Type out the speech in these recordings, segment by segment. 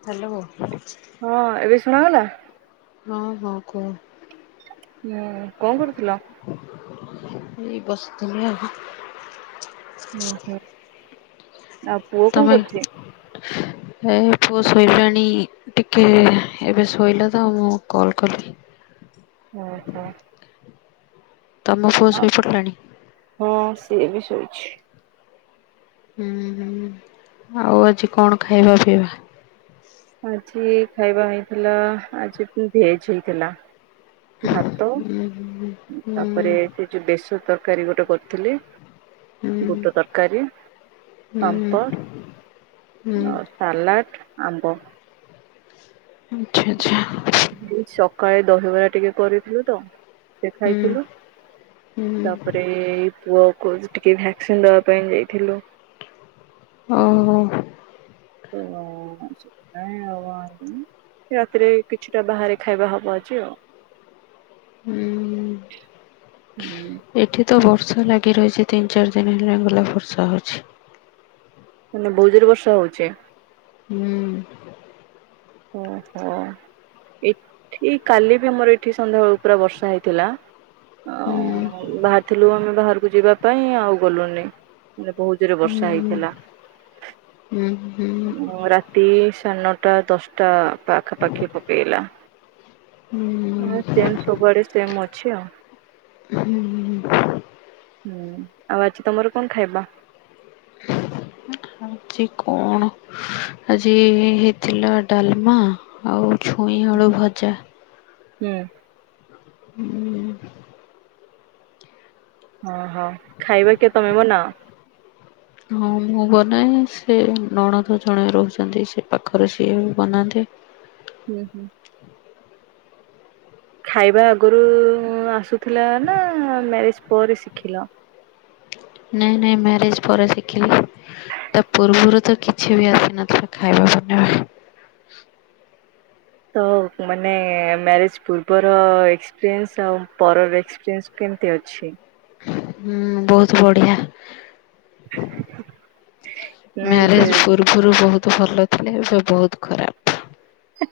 Hello ହଁ ଏବେ ଶୁଣାଗଲା ହକୁ! ହୁଁ କଣ କରୁଥିଲ? ଏ ବସ ତନ ହୁଁ ହୁଁ ଆଉ ପୁଅ କଣ ତମେ କରୁଛି? ଏ ପୁଅ ଶୋଇଲାଣି ଟିକେ ଏବେ ଶୋଇଲା ତ ମୁଁ କଲ୍ କଲି ଓ ହୋ। ତମ ପୁଅ ଶୋଇପଡ଼ିଲାଣି। ସେ ବିଷୟଛି। ହୁଁ ହୁଁ ଆଉ ଆଜି କଣ ଖାଇବା ପିଇବା? ଆଜି ଖାଇବା ହେଇଥିଲା ଆଜି ଭେଜ ହେଇଥିଲା। ଭାତ ହୁଁ ହୁଁ ହୁଁ ତାପରେ ସେ ଯୋଉ ବେସ ତରକାରୀ ଗୋଟେ କରିଥିଲି ହୁଁ ବୁଟ ତରକାରୀ ହୁଁ ପାପର୍ ହୁଁ ଓ ସାଲାଟ ଆମ୍ବ ଆଚ୍ଛା ଆଚ୍ଛା। ସକାଳେ ଦହିବରା ଟିକେ କରିଥିଲୁ ତ ସେ ହୁଁ ଖାଇଥିଲୁ ହୁଁ ତାପରେ ପୁଅକୁ ଟିକେ ଭ୍ୟାକ୍ସିନ ଦବା ପାଇଁ ଯାଇଥିଲୁ ଓ ହୋ। ଓ ସେ ଆ ରାତିରେ କିଛିଟା ବାହାରେ ଖାଇବା ହବ ଅଛି ଆଉ ହୁଁ। ହୁଁ। ଏଠି ତ ବର୍ଷା ଲାଗି ରହିଛି ତିନି ଚାରି ଦିନ ହେଲାଙ୍ଗୁଲା ବର୍ଷା ହଉଛି। ମାନେ ବୋଜରେ ବର୍ଷା ହଉଚେ ହୁଁ ଓ ହୋ। ଏଠି କାଲି ବି ଆମର ଏଠି ସନ୍ଧ୍ୟାବେଳୁ ପୁରା ବର୍ଷା ହେଇଥିଲା। ହୁଁ ଅ ବାହାରିଥିଲୁ ଆମେ ବାହାରକୁ ଯିବା ପାଇଁ ଆଉ ଗଲୁନି ମାନେ ବହୁତ ଜୋରେ ବର୍ଷା ହୁଁ ହେଇଥିଲା। ହୁଁ। ହୁଁ ରାତି ସାଢେ ନଅଟା ଦଶଟା ତ ପାଖ ପାଖି ପକେଇଲା। ହଁ ହୁଁ ସେମ ସବୁଆଡେ ସେମ ଅଛି ଆଉ। ହୁଁ। ହୁଁ ଆଉ ଆଜି ତମର କଣ ଖାଇବା? ଆଜି କଣ ଆଜି ହେଇଥିଲା ଡାଲମା ଆଉ ଛୁଇଁ ଆଳୁ ଭଜା। ହୁଁ। ହୁଁ ଓହୋ ଖାଇବା କିଏ ତମେ ବନାଅ? ହଁ ମୁଁ ବନାଏ ସେ ନଣଦ ଜଣେ ରହୁଛନ୍ତି ସେ ପାଖରେ ସିଏ ବି ବନାନ୍ତି। ହୁଁ ହୁଁ। ଖାଇବା ଆଗରୁ ଆସୁଥିଲା ନା ମ୍ୟାରେଜ ପରେ ଶିଖିଲ? ନାଇଁ ନାଇଁ ମ୍ୟାରେଜ ପରେ ଶିଖିଲି। ତା ପୂର୍ବରୁ ତ କିଛି ବି ଆସେ ନଥିଲା ଖାଇବା ବନେଇବା। ତ ମାନେ ମ୍ୟାରେଜ ପୂର୍ବର ଏକ୍ସପିରିଏନ୍ସ ଆଉର ଏକ୍ସପିରିନ୍ସ କେ କେମତି ଅଛି? ହୁଁ ବହୁତ ବଢିଆ। ମାନେ ମ୍ୟାରେଜ ପୂର୍ବରୁ ବହୁତ ତୁ ଭଲ ଥିଲେ ଏବେ ବହୁତ ଖରାପ। ହା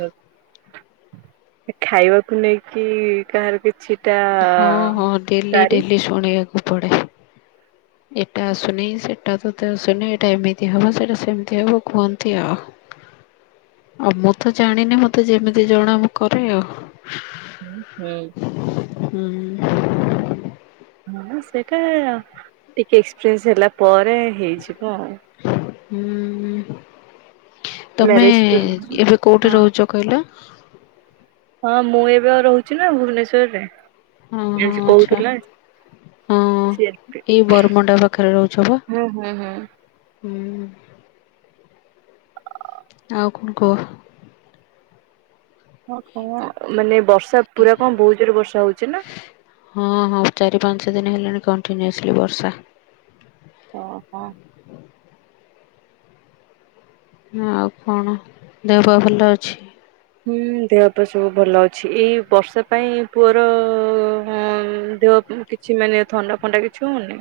ହା ଏ ଖାଇବାକୁ ନେଇକି କାହାର କିଛି ହଁ ହଁ ଡେଲି ଡେଲି ଶୁଣିବାକୁ ପଡେ। ଏଇଟା ଆସୁନି, ସେଟା ତତେ ଆସୁନି, ଏଇଟା ଏମିତି ହବ, ସେଟା ସେମିତି ହବ, କୁହନ୍ତି ଆଉ [inaudible] ଆଉ ମୁଁ ତ ଜାଣିନି ମତେ ଯେମିତି ଜଣା ମୁଁ କରେ ଆଉ ହ ହୁଁ ହୁଁ ହଁ ସେଇଟା ଟିକେ ଏକ୍ସପିରିଏନ୍ସ ହେଲା ପରେ ହେଇଯିବ ଆଉ ହୁଁ ତମେ ମ୍ୟାରେଜ ପୂର୍ବରୁ ଏବେ କୋଉଠି ହଁ ରହୁଛ କହିଲ? [unintelligible] ହଁ ମୁଁ ଏବେ ଆଉ ରହୁଛି ନା ଭୁବନେଶ୍ୱରରେ ହଁ ହଁ ଆଛା। ହଁ ସିଏ ଏଇ ବରମୁଣ୍ଡା ପାଖରେ ରହୁଛ ପା? ହୁଁ ହୁଁ ହୁଁ ହୁଁ ଉଁ ଆଉ କଣ କୁହ? ହ ହଁ ମାନେ ବର୍ଷ ବର୍ଷା ପୁରା କଣ ବହୁତ ଜୋରେ ବର୍ଷା ହଉଛି ନା? ହଁ ହଁ ଚାରି ପାଞ୍ଚ ଦିନ ହେଲାଣି କଣ୍ଟିନ୍ୟୁସଲି ବର୍ଷା। ଓହୋ। ଆଉ କଣ? ଦେହ ପା ଭଲ ଅଛି? ହୁଁ ଦେହ ପା ସବୁ ଭଲ ଅଛି, ଏଇ ବର୍ଷ ପାଇଁ ପୁଅର ଦେହ କିଛି ମାନେ ଥଣ୍ଡା ଫଣ୍ଡା କିଛିହଉନି।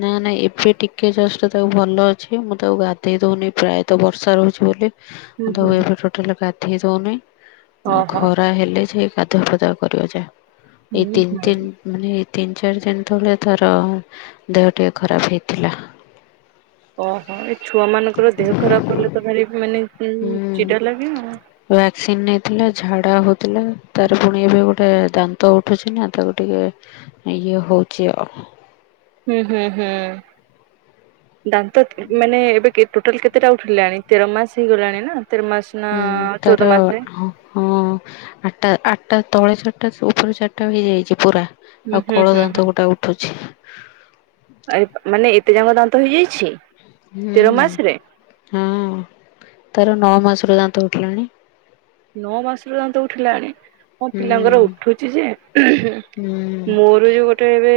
ନା ନାଇଁ ଏବେ ଟିକେ ଜଷ୍ଟ ତାକୁ ଭଲ ଅଛି, ମୁଁ ତାକୁ ଗାଧେଇ ଦଉନି ପ୍ରାୟତଃ ବର୍ଷା ରହୁଛି ବୋଲି ହୁଁ ମୁଁ ତ ହୁଁ ହୁଁ। ଏବେ ଟୋଟାଲ ଗାଧେଇ ଦଉନି ଓହୋ ଖରା ହେଲେ ସେ ଗାଧୁଆ ପାଧୂଆ କରିବା ଯା, ଏଇ ହୁଁ ତିନି ହୁଁ ଦିନ ମାନେ ତିନି ଚାରି ଦିନ ତଳେ ତାର ଦେହ ଟିକେ ଖରାପ ହେଇଥିଲା। ଓହୋ ଏଇ ଛୁଆ ମାନଙ୍କର ଦେହ ଖରାପ ହେଲେ ତ ଭାରି ମାନେ ହୁଁ ଚିଡା ଲାଗେ ଆଉ ଭକ୍ସିନ୍ ନେଇଥିଲେ ଝାଡା ହଉଥିଲା ତାର ପୁଣି ଏବେ ଗୋଟେ ଦାନ୍ତ ଉଠୁଛି ନା ତାକୁ ଟିକେ ଇଏ ହଉଛି ଆଉ ହୁଁ ହୁଁ ହୁଁ ଦାନ୍ତ ମାନେ ଏବେ କେ ଟୋଟାଲ କେତେଟା ଉଠିଲାଣି ତେର ମାସ ହେଇଗଲାଣି ନା ତେର ମାସ ନା ହୁଁ ଚଉଦ ତାର ମାସେ ହଁ ଆଠ୍ ଟା ଟା ତଳେ ଚାରିଟା ଉପରେ ଚାରିଟା ହେଇଯାଇଛି ପୁରା ହୁଁ ଆଉ ହୁଁ କଳ ହୁଁ ଦାନ୍ତ ଗୋଟା ଉଠୁଛି। [unintelligible] ଏ ମାନେ ଏତେ ଯାଙ୍କ ଦାନ୍ତ ହେଇଯାଇଛି ହୁଁ ତେର ମାସରେ? ହଁ ତାର ନଅ ମାସରୁ ଦାନ୍ତ ଉଠିଲାଣି। ନଅ ମାସରୁ ଦାନ୍ତ ଉଠିଲାଣି, ହଁ ହୁଁ ପିଲାଙ୍କର ଉଠୁଛି ଯେ ହୁଁ ମୋର ଯୋଉ ଗୋଟେ ଏବେ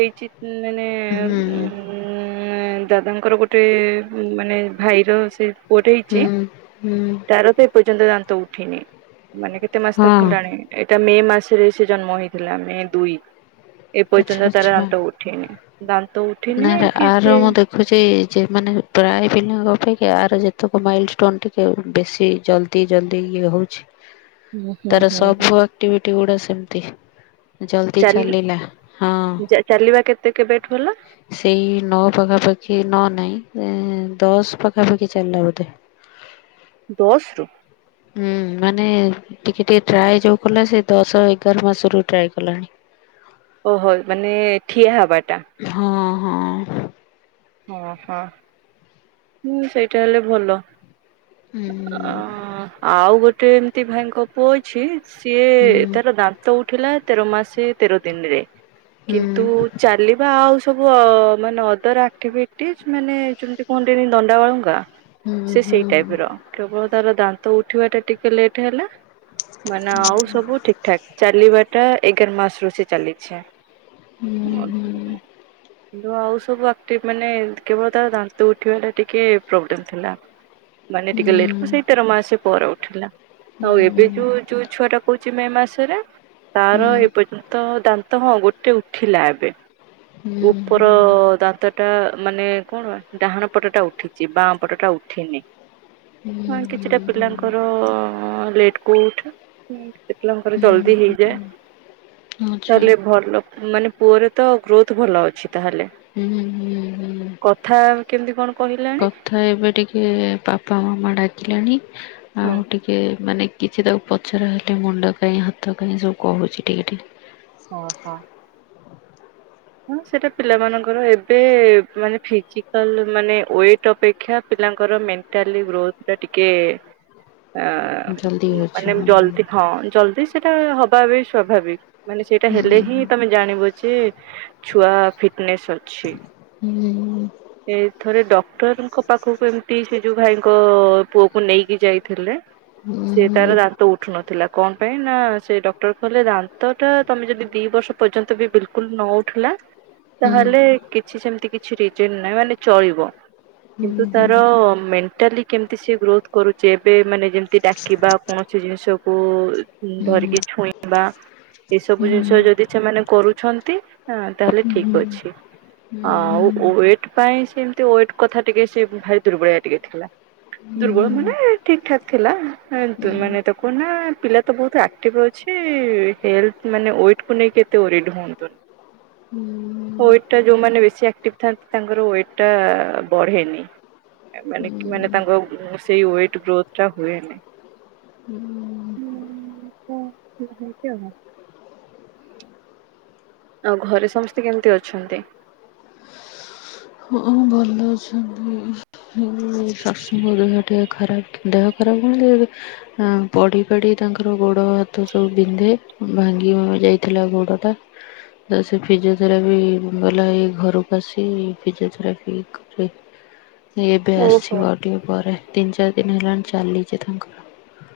ହେଇଛି ମାନେ ହୁଁ ଉଁ ଉଁ ଦାଦାଙ୍କର ଗୋଟେ ମାନେ ଭାଇର ସେ ପୁଅ ଟେ ହେଇଛି ହୁଁ ହୁଁ ତାର ତ, ଏ ପର୍ଯ୍ୟନ୍ତ ଦାନ୍ତ ଉଠିନି। ମାନେ କେତେ ମାସ ତାକୁ ହଁ ହେଲାଣି? ଏଇଟା ମେ ମାସରେ ସେ ଜନ୍ମ ହେଇଥିଲା ମେ ଦୁଇ ଏ ପର୍ଯ୍ୟନ୍ତ ତାର ଦାନ୍ତ ଉଠିନି। ଦାନ୍ତ ଉଠିନି ନା କି ଆର ସେ ମୁଁ ଦେଖୁଛି ଯେମାନେ ପ୍ରାୟ ପିଲାଙ୍କ ଅପେକ୍ଷା ଆର ଯେତେକ ମାଇଲ ଷ୍ଟୋନ ଟିକେ ବେଶୀ ଜଲ୍ଦି ଜଲ୍ଦି ଇଏ ହଉଛି ହୁଁ ହୁଁ ତାର ହୁଁ ସବୁ ଆକ୍ଟିଭିଟି ଗୁଡା ସେମତି ଜଲଦି ଚାଲି ଚାଲିଲା, ହଁ ଚାଲିବା କେତେ କେବେଠୁ ହେଲା ସେଇ ନଅ ପାଖାପାଖି ନ ନାଇଁ ଏ-ଏ-ଏ ଦଶ ପାଖାପାଖି ଚାଲିଲା ବୋଧେ। ଦଶରୁ ହୁଁ ମାନେ ଟିକେ ଟିକେ ଟ୍ରାଏ ଯୋଉ କଲା ସେ ଦଶ ଏଗାର ମାସରୁ ଟ୍ରାଏ କଲାଣି। ଓହୋ ମାନେ-ଏ-ଏ ଠିଆ ହେବା ହଁ ହଁ। ଓ ହୋ ହୁଁ ସେଇଟା ହେଲେ ଭଲ। ହୁଁ। ଆ ଆଉ ଗୋଟେ ଏମିତି ଭାଇଙ୍କ ପୁଅ ଅଛି ସିଏ ହୁଁ ହୁଁ। ତାର ଦାନ୍ତ ଉଠିଲା ତେର ମାସେ ତେର ଦିନରେ କିନ୍ତୁ ହୁଁ ଚାଲିବା ଆଉ ସବୁ-ଉ-ଉ-ଅ ମାନେ ଅଦର ଆକ୍ଟିଭିଟିଜ ମାନେ ଯେମିତି କୁହନ୍ତିନି ଦଣ୍ଡାବାଳୁଙ୍ଗା ସେ ହୁଁ ସେଇ ଟାଇପ ର କେବଳ ତାର ଦାନ୍ତ ଉଠିବା ଟା ଟିକେ ଲେଟ ହେଲା। ମାନେ ଆଉ ସବୁ ଠିକ ଠାକ ଚାଲିବା ଟା ଏଗାର ମାସରୁୁ ସେ ଚାଲିଛି। ହୁଁ ହୁଁ। କିନ୍ତୁ ଆଉ ସବୁ ଆକ୍ଟିବ ମାନେ କେବଳ ତା ଦାନ୍ତ ଉଠିବା ଟିକେ ପ୍ରୋବ୍ଲେମ ଥିଲା। ମାନେ ହୁଁ ହୁଁ ଟିକେ ଲେଟ ସେଇ ତେର ମାସ ପରେ ଉଠିଲା। ହୁଁ ହୁଁ ହୁଁ ହୁଁ ଆଉ ଏବେ ଯୋଉ ଯୋଉ ଛୁଆ ଟା କହୁଛି ମେ ମାସ ରେ ତାର ଏପର୍ଯ୍ୟନ୍ତ ଦାନ୍ତ ହଁ ଗୋଟେ ଉଠିଲା ଏବେ। ହୁଁ ହୁଁ ଉପର-ଅ-ଅ-ଅ ଦାନ୍ତ ଟା ମାନେ କଣ ଡାହାଣ ପଟଟା ଉଠିଛି ବାଁ ପଟ ଟା ଉଠିନି। ହୁଁ ହୁଁ ହୁଁ। ତାଙ୍କର-ଅ-ଅ-ଅ ଲେଟ୍ କୁ ଉଠେ କେତେ ପିଲାଙ୍କର ଜଲଦି ହେଇଯାଏ। ଆଚ୍ଛା ତାହେଲେ ଭଲ ମାନେ ପୁଅର ତ ଗ୍ରୋଥ ଭଲ ଅଛି ତାହେଲେ। ହୁଁ ହୁଁ ହୁଁ କଥା କେମତି କଣ କହିଲାଣି କଥା ଏବେ ଟିକେ-ଏ-ଏ ବାପା ମାମା ଡାକିଲାଣି ହୁଁ ଆଉ ଟିକେ ମାନେ କିଛି ତାକୁ ପଚାର ହେଲେ ମୁଣ୍ଡ କାଇଁ ହାତ କାଇଁ ସବୁ କହୁଛି ଟିକେ ଟିକେ। ଓହୋ। ହଁ ସେଟା ପିଲାମାନଙ୍କର ଏବେ ମାନେ ଫିଜିକାଲ ମାନେ ୱେଟ ଅପେକ୍ଷା ପିଲାଙ୍କର ମେଣ୍ଟାଲି ଗ୍ରୋଥ ଟା ଟିକେ ଜଲ୍ଦି ଆ-ଆ-ଆ ହଉଛି ମାନେ ହୁଁ ଜଲଦି ହଁ ଜଲଦି ସେଟା ହବା ବି ସ୍ୱାଭାବିକ। ମାନେ ସେଇଟା ହେଲେ ହୁଁ। ହିଁ ତମେ ଜାଣିବ ଯେ। ଛୁଆ ଫିଟନେସ୍ ଅଛି ଏ ଥରେ ଡ ଡକ୍ଟରଙ୍କ ପାଖକୁ ଏମିତି ସେ ଯୋଉ ଭାଇଙ୍କ-ଅ-ଅ-ଅ ପୁଅକୁ ନେଇକି ଯାଇଥିଲେ। ସେ ତାର ଦାନ୍ତ ଉଠୁ ନଥିଲା କଣ ପାଇଁ ନା-ଆ-ଆ ସେ ଡକ୍ଟର କହିଲେ ଦାନ୍ତ ଟା ତମେ ଯଦି ଦି ବର୍ଷ ପର୍ଯ୍ୟନ୍ତ ବି ବିଲକୁଲ ନ ଉଠିଲା ତାହେଲେ କିଛି ସେମିତି କିଛି ରିଜିନ ନାହିଁ ମାନେ ଚଳିବ। କିନ୍ତୁ ତାର-ଅ-ଅ-ଅ ମେଣ୍ଟାଲି କେମ ସେ ଗ୍ରୋଥ କରୁଛି ଏବେ ମାନେ ଯେମିତି ଡାକିବା କୌଣସି ଜିନିଷକୁ-ଉ-ଉ ହୁଁ ଧରିକି ଛୁଇଁବା ଏ ସବୁ ଜିନିଷ ଯଦି ସେମାନେ କରୁଛନ୍ତି ହଁ ତାହଲେ ଠିକ୍ ଅଛି। ଆଉ ଓଏଟ୍ ପାଇଁ ସେମତି ଓଏଟ୍ କଥା ଟିକେ ସେ ଭାରି ଦୁର୍ବଳିଆ ଟିକେ ଥିଲା। ଦୁର୍ବଳ ମାନେ ଠିକ ଠାକ୍ ଥିଲା। କିନ୍ତୁ ମାନେ ତା କୁହ ନା ପିଲା ତ ବହୁତ ଆକ୍ଟିଭ ଅଛି। ନ୍ତି-ଇ-ଇ ହେଲତ ମାନେ ଓଏଟକୁ ନେଇ କେତେ ଓରିଡ ହୁଅନ୍ତୁନି। ହୁଁ। ୱେଟ ଟା ଯୋଉମାନେ ବେଶୀ ଆକ୍ଟିଭ ଥାନ୍ତି ତାଙ୍କର ୱେଟ ଟା-ଆ-ଆ-ଆ ବଢେନି। ଏ ମାନେ କି ମାନେ ତାଙ୍କ ଅ ସେଇ ୱେଟ ଗ୍ରୋଥ ଟା ହୁଏନି। ଏମିତି ଆଉ ହୁଁ। ଆଉ ଘରେ ସମସ୍ତେ କେମିତି ଅଛନ୍ତି? ହଁ ଭଲ ଅଛନ୍ତି। ହଁ-ଅ-ଅ ଶାଶୁଙ୍କ ଦେହ ଟିକେ ଖରାପଥି ଦେହ ଖରାପ କଣ [unintelligible] ହଁ ପଢ଼ିପଢ଼ି ତାଙ୍କର ଗୋଡ଼, ହାତ ସବୁ ବିନ୍ଧେ। ଭାଙ୍ଗି ବ ଯାଇଥିଲା ଗୋଡ଼ ଟା। ତ ସେ ଫିଜିଓଥେରାଆଫି ଭଲ ହେଇ ଘରକୁ ଆସି ଫିଜିଓଥେରପି କରି ଏ ଏବେ ଓହୋ। ଆସିବ ଆଉ ଟିକେ ପରେ। ତିନ ଚାରି ଦିନ ହେଲାଣି ଚାଲିଛି ତାଙ୍କର।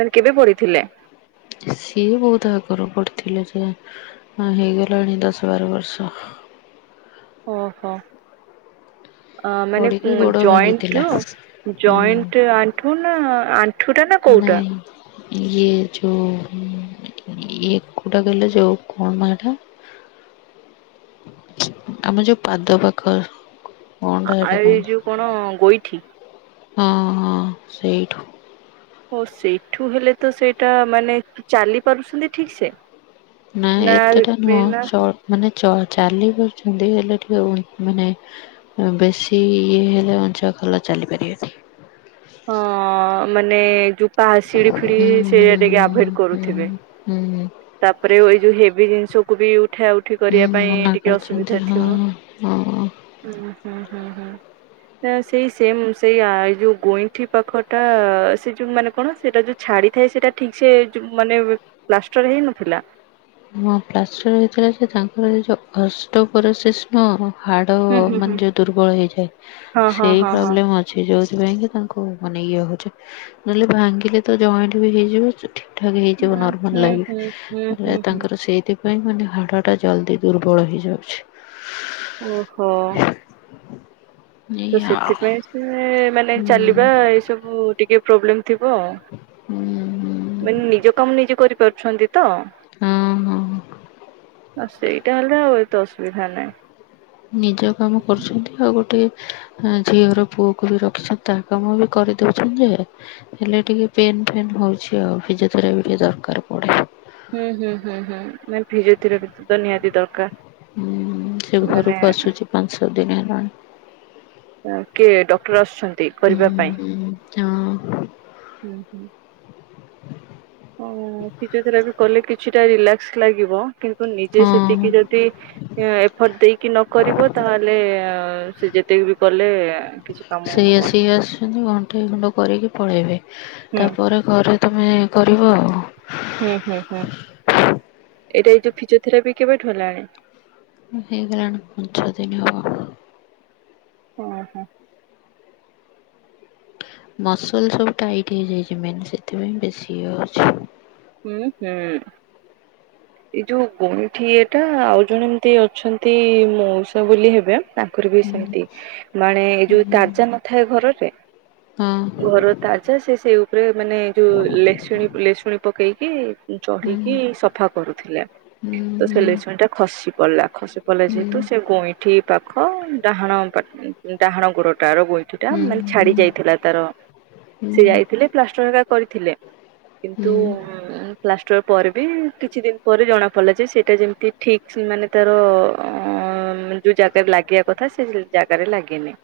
ମାନେ କେବେ ପଡ଼ିଥିଲେ? ସିଏ ବହୁତ ଆଗରୁ ବାଢ଼ିଥିଲେ ସେ ହଁ ହେଇଗଲାଣି ଦଶ ବାର ବର୍ଷ। ଓହୋ। ଅ ମାନେ ପଡିକି ଉଁ ଗୋଡ ଭାଙ୍ଗିଥିଲା। ଜଏଣ୍ଟ ରୁ ହୁଁ ଜଏଣ୍ଟ ଆଣ୍ଠୁ ନା ଆଣ୍ଠୁ ଟା ନା କୋଉଟା? ନାଇଁ ଇଏ ଯୋଉ ଇଏ କୋଉଟା ଗଲେ ଯୋ କଣ ମ ହେଠା? ଆମ ଯୋଉ ପାଦ ପାଖ ଆ କଣଟା ଆ ହେଟା ଏଇ କହନ୍ତି ଯୋଉ କଣ ଗୋଇଠି। ହଁ ହଁ ସେଇଠୁ। ହୋ ସେଇଠୁ ହେଲେ ତ ସେଇଟା ମାନେ ଚାଲି ପାରୁଛନ୍ତି ଠିକ ସେ? ନା ଏତେ ଟା ନୁହ ବିନା ଚ ମାନେ ଚଟ୍ ଚାଲି ପାରୁଛନ୍ତି ହେଲେ ଟିକେ ଉଁ ମାନେ ବେଶୀ ଇଏ ହେଲେ ଅଂଞ୍ଚା ଖଲଚ ଚାଲି ପାରିବେନି। ହଁ ମାନେ ଯୋଉ ପାସ୍ ସିଡ଼ି ଫିଡି ହୁଁ ସେ ହୁଁ ଟିକେ ହୁଁ ଆଭଏଡ ହୁଁ କରୁଥିବେ। ହୁଁ ତାପରେ ଏଇ ଯୋଉ ହେଭି ଜିନିଷକୁ ବି ଉଠା ଉଠି କରିବା ହୁଁ ପାଇଁ ମନା ଟିକେ କରିଛନ୍ତି ଅସୁବିଧା ହଁ ଥିବ- ହଁ। ହୁଁ ହୁଁ ହୁଁ ହୁଁ। ସେଇ ସେମ ସେଇ ଆ ଯୋଉ ଗଇଁଠି ପାଖଟା ସେ ଯୋଉ ମାନେ କଣ ସେଇଟା ଯୋଉ ଛା ଛାଡ଼ି ଥାଏ ସେଟା ଠିକ୍ ସେ ଯଉ ମାନେ ପ୍ଲାଷ୍ଟର ହେଇନଥିଲା? ହଁ ପ୍ଲାଷ୍ଟର ହେଇଥିଲା ଯେ ତାଙ୍କର ଯୋଉ ଅଷ୍ଟପରିଶିଷ୍ ହଁ ହାଡ ହୁଁ ହୁଁ ହୁଁ ମାନେ ଯୋଉ ଦୁର୍ବଳ ହେଇଯାଏ ହଁ ହଁ ସେଇ ହଁ ହଁ। ପ୍ରୋବ୍ଲେମ ଅଛି ଯୋଉ ସେଥିପାଇଁ କି ତାଙ୍କୁ ମାନେ ଇଏ ହଉଛି ନହେଲେ ଭାଙ୍ଗିଲେ ତ ଜଏଣ୍ଟ ବି ହେଇଯିବ ଚ ଠିକ ଠାକ ହେଇଯିବ ହୁଁ ନର୍ମାଲ ହୁଁ ଲାଇଫ ହୁଁ ହୁଁ ବଲେ ହୁଁ ହୁଁ ତାଙ୍କର ସେଇଥିପାଇଁ ମାନେ ହାଡ଼ ଟା ଜଲଦି ଦୁର୍ବଳ ହେଇଯାଉଛି। ଓହୋ। ତ ଏଇଆ ଆଉ ସେଥିପାଇଁ ସେ ମାନେ ହୁଁ ଚାଲିବା ଏଇ ସବୁ ଟିକେ ପ୍ରୋବ୍ଲେମ ଥିବ ହୁଁ ହୁଁ ମାନେ ନିଜ କାମ ନିଜେ କରିପାରୁଛନ୍ତି ତ? ହଁ ହଁ। ଆଉ ସେଇଟା ହେଲେ ଆଉ ଏତେ ଅସୁବିଧା ନାହିଁ। ନିଜ କାମ କରୁଛନ୍ତି ଆଉ ଗୋଟେ ଝିଅର ପୁଅକୁ ବି ରଖିଛନ୍ତି ତା କାମ ବି କରିଦଉଛନ୍ତି ଯେ ହେଲେ ଟିକେ ପେ ଫେନ ହଉଛି ଆଉ ଫିଜିଓଥରାପି ଟିକେ ଦରକାର ପଡେ। ହୁଁ ହୁଁ ହୁଁ ହୁଁ ଭିଜିଓ ଥରାତିର ବି ତ ନିହାତି ଦରକାର। ସେ ମାନେ ଘରକୁ ଆସୁଛି ପାଞ୍ଚ ଛଅ ଦିନ ହେଲାଣି। ଆଉ କିଏ ଡକ୍ଟର ଆସୁଛନ୍ତି କରିବା ପାଇଁ? ହୁଁ ହଁ। ହୁଁ ହୁଁ। ଆଉ ଫିଜିଓ ଥେରାପି କଲେ କିଛିଟା ରିଲାକ୍ସ ଲାଗିବ କିନ୍ ନିଜେ ହଁ ସେତିକି ଯଦି ଏଫର୍ଟ ଦେଇକି ନ କରିବ ତାହେଲେ ସେ ଯେତକି ବି କଲେ କିଛି କାମ ସେଇ ହବନି। ଆସିକି ଆସୁଛନ୍ତି ଘଣ୍ଟେଇ ଘଣ୍ଟ କରିକି ପଳେଇବେ ହୁଁ ତାପରେ ଘରେ ତୁମେ କରିବ ଆଉ। ହୁଁ ହୁଁ ହୁଁ ଏଇଟା ଏ ଯଉ ଫିଜିଓ ଥେରାପି କେବେଠୁ ହେଲାଣି? ଭଇଗଲାଣି ପାଞ୍ଚ ଦିନ ହବ। ଓହୋ। ମସଲ ସବୁ ଟାଇଟ ହେଇଯାଇଛି ମେନ ସେଥିପାଇଁ ବେଶୀ ଇଏ ହଉଛି। ହୁଁ ହୁଁ। ଏଇ ଯୋଉ ଗଇଠି ଇଏଟା ଆଉ ଜଣେ ଏମତି ଅଛନ୍ତି ମଉସା ବୋଲି ହେବେ। ତାଙ୍କର ବି ସେମିତି ମାନେ ଏ ଯୋଉ ତାଜା ନଥାଏ ଘରରେ। ହେଉଛି ହଁ ଘର ତାଜା ସେ ସେଇ ଉପରେ ମାନେ ଯୋଉ ଲେଶୁଣି ଲେଶୁଣି। ପକେଇକି ଚଢ଼ିକି ହୁଁ। ସଫା କରୁଥିଲେ। ତ ଆଚ୍ଛା ସେ ଲେଶୁଣୀ ଟା ଖସି ପଡ଼ିଲା ଖସି ପଡ଼ିଲା ଯେହେତୁ ସେ ଗୋଇଁଠି। ପାଖ ଡାହାଣ ପା ଡାହାଣ ଗୋଡ଼ ତାର ଗୋଇଠି ଟା ମାନେ ଛାଡି ଯାଇଥିଲା ତାର ସେ ଯାଇଥିଲେ ପ୍ଲାଷ୍ଟର ହେରିକା କରିଥିଲେ। ତୁମ୍ ପ୍ଲାସ ଷ୍ଟର ପରେ ବି କିଛି ଦିନ ପରେ ଜଣାପଡ଼ିଲା ଯେ ସେଇଟା ଯେମିତି ଠିକ୍ ସେ ମାନେ ତାର ଯୋଉ ଜାଗାରେ ଲାଗିବା କଥା ସେ ଜାଗାରେ ଲାଗିନି।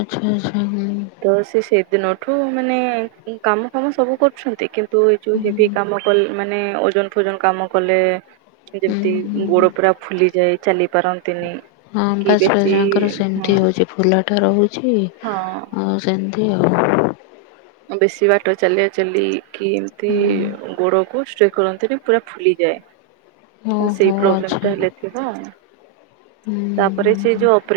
ଆଛା ଆଛା ହୁଁ। ଠୁ ମାନେ କାମ ଫାମ ସବୁ କରୁଛନ୍ତି କିନ୍ତୁ ଏ ଯୋଉ ହେଭି କାମ କଲେ ମାନେ ଓଜନ ଫୋଜନ କାମ କଲେ ହୁଁ ଏ ଯେମତି ହୁଁ। ଗୋଡ଼ ପୁରା ଫୁଲି ଯାଏ ଚାଲି ପାରନ୍ ହଁ ବାଶ ବାଶ ଆଙ୍କର ହଁ ସେମିତି ହଉଛି ଫୁଲା ଟା ରହୁଛି ହଁ ଆଉ ସେ ମତି ଆଉ। ବେଶୀ ବାଟ ଚାଲିଆ ଚାଲି କି ଏମତି ହୁଁ ଗୋଡ଼ କୁ ଷ୍ଟ୍ରେଟ କରନ୍ତିନି ପୁରା ଫୁଲି ଯାଏ। ଓ ସେଇ ହୋ ପ୍ରୋବ୍ଲେମ୍ ଆଚ୍ଛା ତାହେଲେ ହୁଁ ଥିବ ଆଉ ତାପରେ ହୁଁ ସେ ହୁଁ। ଯୋଉ ଅପ୍ରେ